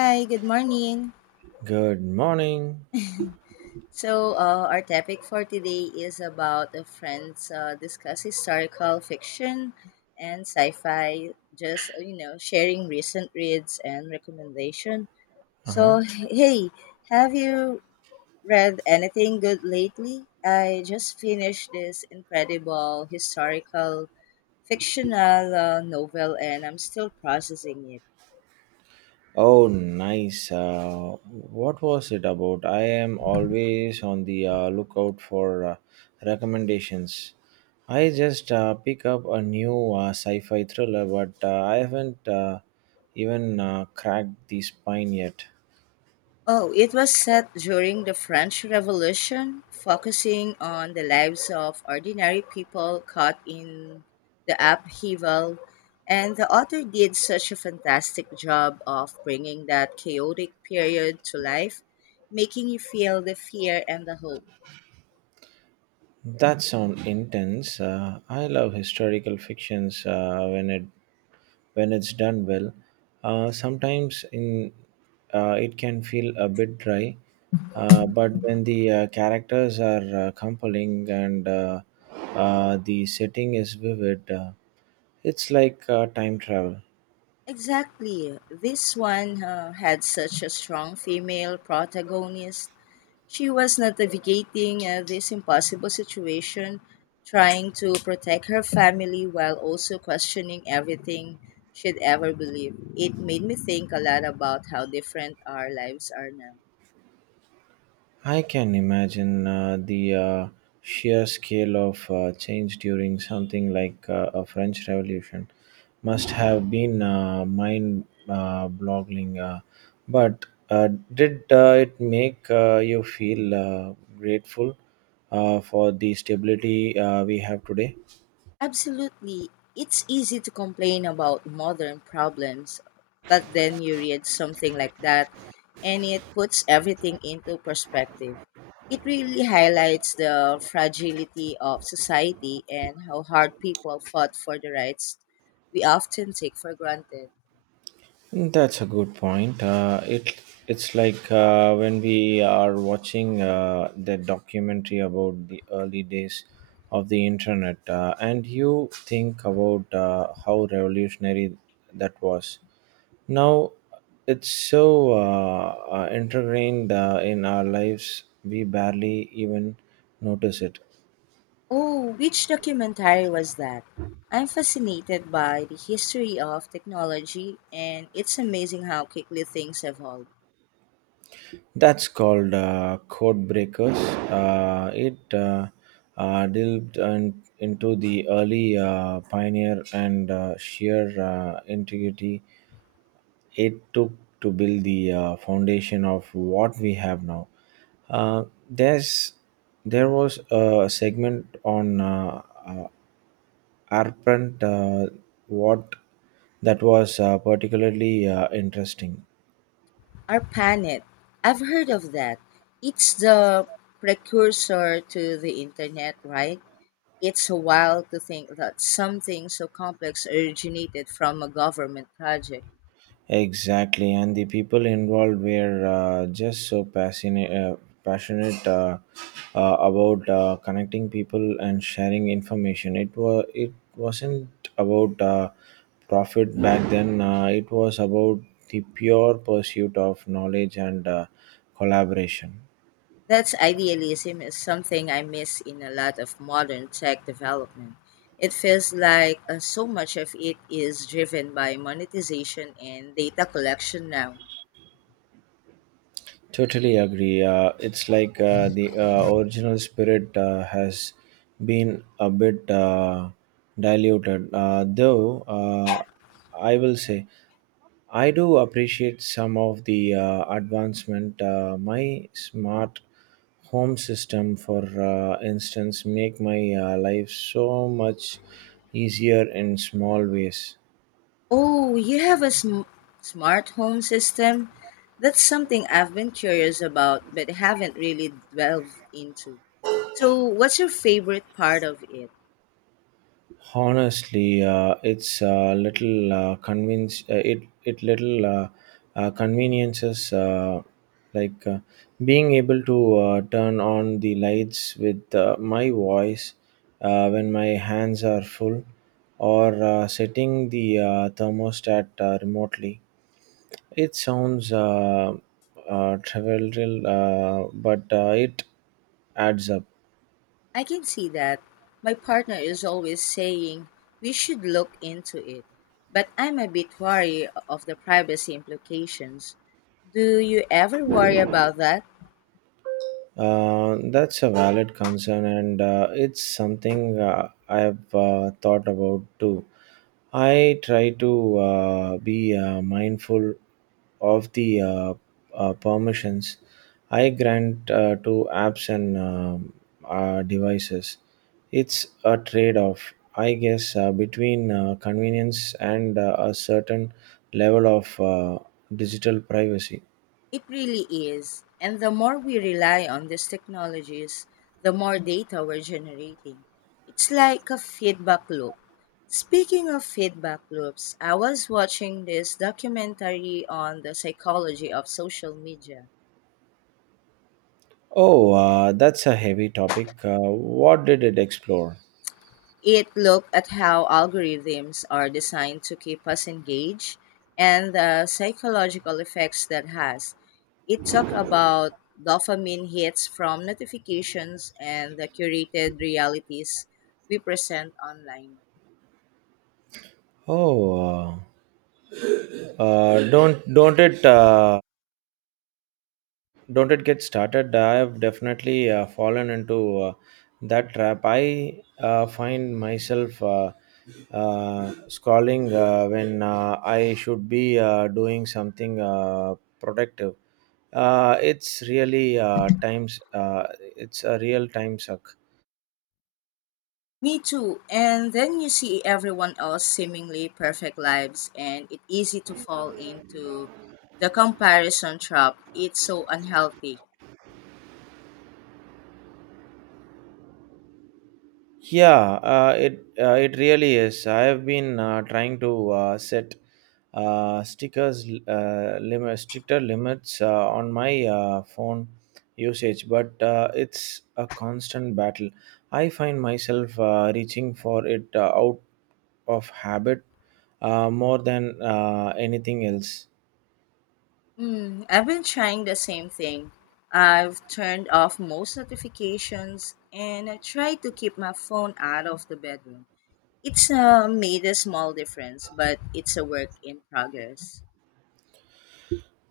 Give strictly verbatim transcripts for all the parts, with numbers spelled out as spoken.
Hi, good morning. Good morning. So, uh, our topic for today is about the friends uh, discuss historical fiction and sci-fi. Just uh, you know, sharing recent reads and recommendation. Uh-huh. So, hey, have you read anything good lately? I just finished this incredible historical fictional uh, novel, and I'm still processing it. Oh, nice. Uh, what was it about? I am always on the uh, lookout for uh, recommendations. I just uh, pick up a new uh, sci-fi thriller, but uh, I haven't uh, even uh, cracked the spine yet. Oh, it was set during the French Revolution, focusing on the lives of ordinary people caught in the upheaval. And the author did such a fantastic job of bringing that chaotic period to life, making you feel the fear and the hope. That sounds intense. Uh, I love historical fictions uh, when it when it's done well. Uh, sometimes in uh, it can feel a bit dry, uh, but when the uh, characters are uh, compelling and uh, uh, the setting is vivid, uh, it's like uh, time travel. Exactly. This one uh, had such a strong female protagonist. She was navigating uh, this impossible situation, trying to protect her family while also questioning everything she'd ever believed. It made me think a lot about how different our lives are now. I can imagine uh, the uh, sheer scale of uh, change during something like uh, a French Revolution must have been uh, mind uh, boggling. Uh, but uh, did uh, it make uh, you feel uh, grateful uh, for the stability uh, we have today? Absolutely. It's easy to complain about modern problems, but then you read something like that and it puts everything into perspective. It really highlights the fragility of society and how hard people fought for the rights we often take for granted. That's a good point. Uh, it it's like uh, when we are watching uh, the documentary about the early days of the internet, uh, and you think about uh, how revolutionary that was. Now it's so uh, uh, ingrained uh, in our lives we barely even notice it. Oh, which documentary was that? I'm fascinated by the history of technology and it's amazing how quickly things evolve. That's called uh, code breakers. Uh, it uh, uh, delved in, into the early uh, pioneer and uh, sheer uh, integrity it took to build the uh, foundation of what we have now. Uh, there's there was a segment on uh, uh, Arpent uh, what that was uh, particularly uh, interesting. ARPANET. I've heard of that. It's the precursor to the internet, right? It's wild to think that something so complex originated from a government project. Exactly, and the people involved were uh, just so passionate, uh, passionate uh, uh, about uh, connecting people and sharing information. It was it wasn't about uh, profit back then. Uh, it was about the pure pursuit of knowledge and uh, collaboration. That's idealism is something I miss in a lot of modern tech development. It feels like uh, so much of it is driven by monetization and data collection now. Totally agree. Uh, it's like uh, the uh, original spirit uh, has been a bit uh, diluted. Uh, though, uh, I will say, I do appreciate some of the uh, advancement. Uh, my smart home system, for uh, instance, make my uh, life so much easier in small ways. Oh, you have a sm- smart home system? That's something I've been curious about but haven't really delved into. So, what's your favorite part of it? Honestly, uh, it's a little uh, convince uh, it it little uh, uh, conveniences uh, like uh, being able to uh, turn on the lights with uh, my voice uh, when my hands are full, or uh, setting the uh, thermostat uh, remotely. It sounds uh, uh, trivial, uh, but uh, it adds up. I can see that. My partner is always saying we should look into it, but I'm a bit wary of the privacy implications. Do you ever worry about that? Uh, that's a valid concern, and uh, it's something uh, I've uh, thought about too. I try to uh, be uh, mindful of the uh, uh, permissions I grant uh, to apps and um, uh, devices. It's a trade off, I guess, uh, between uh, convenience and uh, a certain level of uh, digital privacy. It really is. And the more we rely on these technologies, the more data we're generating. It's like a feedback loop. Speaking of feedback loops, I was watching this documentary on the psychology of social media. Oh, uh, that's a heavy topic. Uh, what did it explore? It looked at how algorithms are designed to keep us engaged and the psychological effects that has. It talked about dopamine hits from notifications and the curated realities we present online. Oh, uh, uh, don't don't it uh, don't it get started. I have definitely uh, fallen into uh, that trap. I uh, find myself uh, uh, scrolling uh, when uh, I should be uh, doing something uh, productive. Uh, it's really uh, times. Uh, it's a real time suck. Me too. And then you see everyone else seemingly perfect lives and it's easy to fall into the comparison trap. It's so unhealthy. Yeah, uh, it uh, it really is. I have been uh, trying to uh, set uh, stickers uh, limit stricter limits uh, on my uh, phone usage, but uh, it's a constant battle. I find myself uh, reaching for it uh, out of habit uh, more than uh, anything else. Mm, I've been trying the same thing. I've turned off most notifications and I try to keep my phone out of the bedroom. It's uh, made a small difference, but it's a work in progress.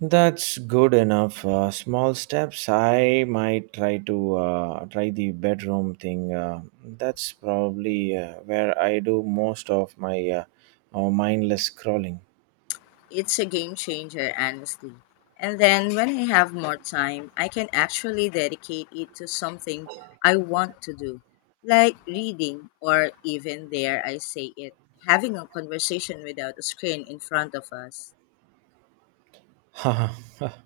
That's good enough. Uh, small steps. I might try to uh, try the bedroom thing. Uh, that's probably uh, where I do most of my uh, uh, mindless scrolling. It's a game changer, honestly. And then when I have more time, I can actually dedicate it to something I want to do, like reading or even, there I say it, having a conversation without a screen in front of us. A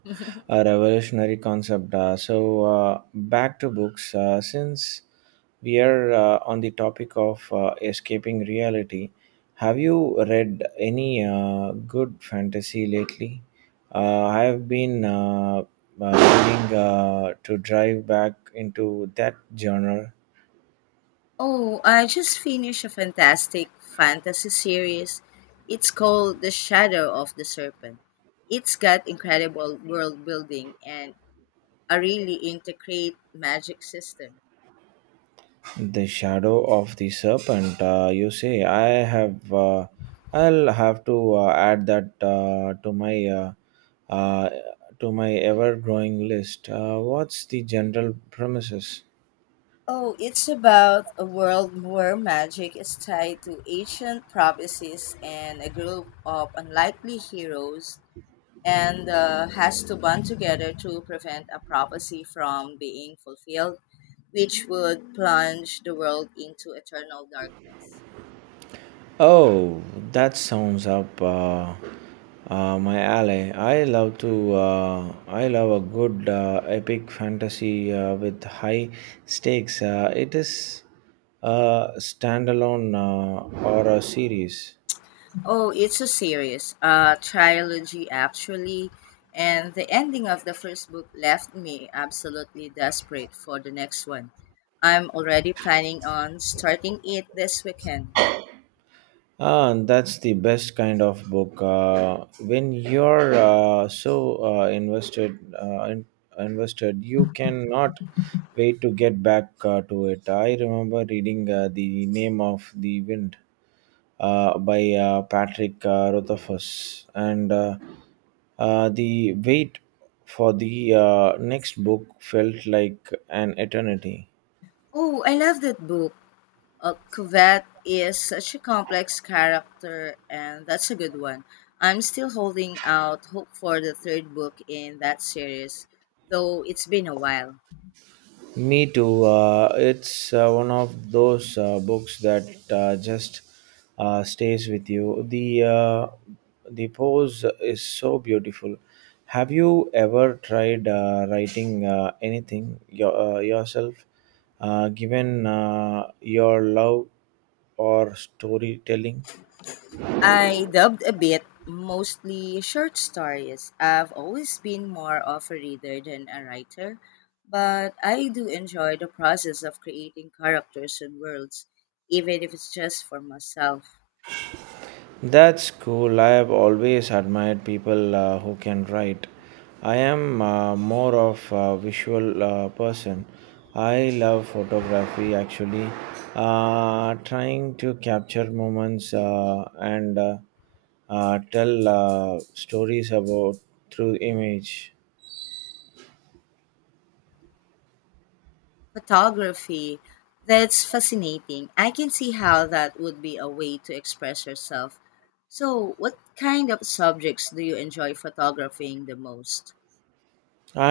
revolutionary concept. Uh, so, uh, back to books. Uh, since we are uh, on the topic of uh, escaping reality, have you read any uh, good fantasy lately? Uh, I have been uh, uh, willing uh, to drive back into that genre. Oh, I just finished a fantastic fantasy series. It's called The Shadow of the Serpent. It's got incredible world building and a really intricate magic system. The shadow of the serpent. Uh, you say I have. Uh, I'll have to uh, add that uh, to my uh, uh, to my ever-growing list. Uh, what's the general premises? Oh, it's about a world where magic is tied to ancient prophecies and a group of unlikely heroes and uh, has to band together to prevent a prophecy from being fulfilled, which would plunge the world into eternal darkness. Oh, that sounds up uh, uh, my alley. I love to. Uh, I love a good uh, epic fantasy uh, with high stakes. Uh, it is a standalone uh, or a series. Oh, it's a series, a trilogy actually, and the ending of the first book left me absolutely desperate for the next one. I'm already planning on starting it this weekend. Ah, that's the best kind of book. Uh, when you're uh, so uh, invested, uh, in, invested, you cannot wait to get back uh, to it. I remember reading uh, the name of the wind uh, by uh, Patrick uh, Rothfuss, and uh, uh, the wait for the uh, next book felt like an eternity. Oh, I love that book. Uh, Cuvette is such a complex character, and that's a good one. I'm still holding out hope for the third book in that series, though it's been a while. Me too. Uh, it's uh, one of those uh, books that uh, just uh, stays with you. The uh, the pose is so beautiful. Have you ever tried uh, writing uh, anything your, uh, yourself, uh, given uh, your love or storytelling? I dubbed a bit, mostly short stories. I've always been more of a reader than a writer, but I do enjoy the process of creating characters and worlds, even if it's just for myself. That's cool. I have always admired people uh, who can write. I am uh, more of a visual uh, person. I love photography actually. Uh, trying to capture moments uh, and uh, uh, tell uh, stories about through image. Photography. That's fascinating. I can see how that would be a way to express yourself. So, what kind of subjects do you enjoy photographing the most?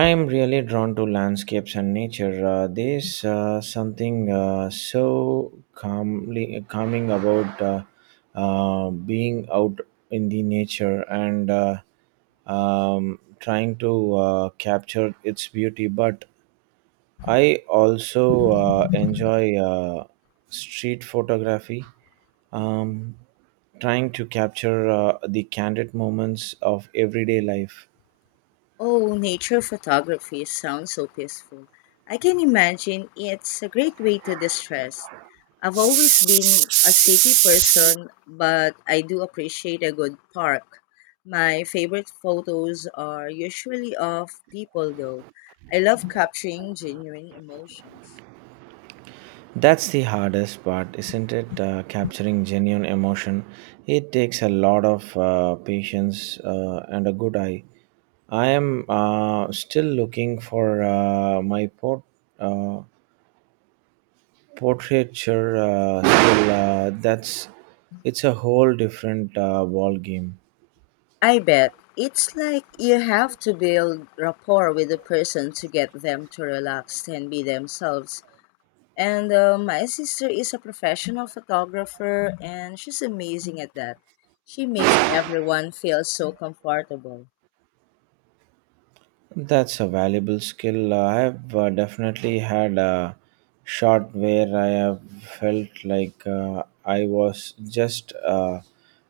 I'm really drawn to landscapes and nature. Uh, there's uh, something uh, so calmly, calming about uh, uh, being out in the nature and uh, um, trying to uh, capture its beauty. But I also uh, enjoy uh, street photography, Mm-hmm. um, trying to capture uh, the candid moments of everyday life. Oh, nature photography sounds so peaceful. I can imagine it's a great way to distress. I've always been a city person, but I do appreciate a good park. My favorite photos are usually of people, though. I love capturing genuine emotions. That's the hardest part, isn't it? Uh, capturing genuine emotion. It takes a lot of uh, patience uh, and a good eye. I am uh, still looking for uh, my port, uh, portraiture uh, skill. Uh, that's It's a whole different uh, ball game. I bet it's like you have to build rapport with the person to get them to relax and be themselves. And uh, my sister is a professional photographer and she's amazing at that. She makes everyone feel so comfortable. That's a valuable skill. Uh, I have uh, definitely had a shot where I have felt like uh, I was just uh,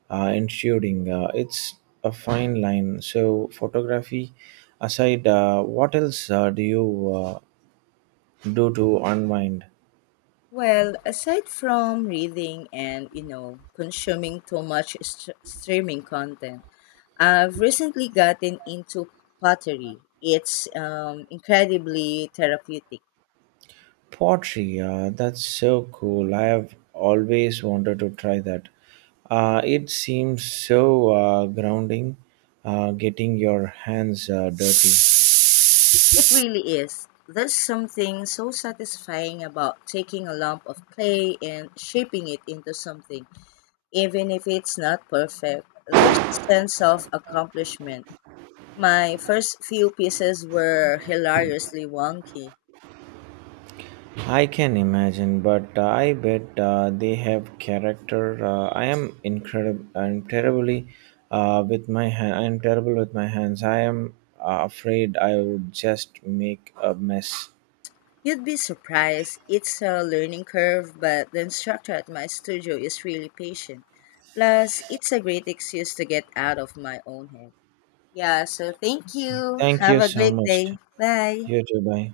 uh, intruding. Uh, it's a fine line. So, photography aside, uh, what else uh, do you uh, do to unwind? Well, aside from reading and, you know, consuming too much st- streaming content, I've recently gotten into pottery. It's um, incredibly therapeutic. Pottery, uh, that's so cool. I have always wanted to try that. Uh, it seems so uh, grounding uh, getting your hands uh, dirty. It really is. There's something so satisfying about taking a lump of clay and shaping it into something even if it's not perfect. There's a sense of accomplishment. My first few pieces were hilariously wonky. I can imagine, but uh, I bet uh, they have character. Uh, I am incredible. I'm terribly uh, with my hand. I'm terrible with my hands. I am uh, afraid I would just make a mess. You'd be surprised. It's a learning curve, but the instructor at my studio is really patient. Plus, it's a great excuse to get out of my own head. Yeah, so thank you. Thank Have you a so great much. day. Bye. You too. Bye.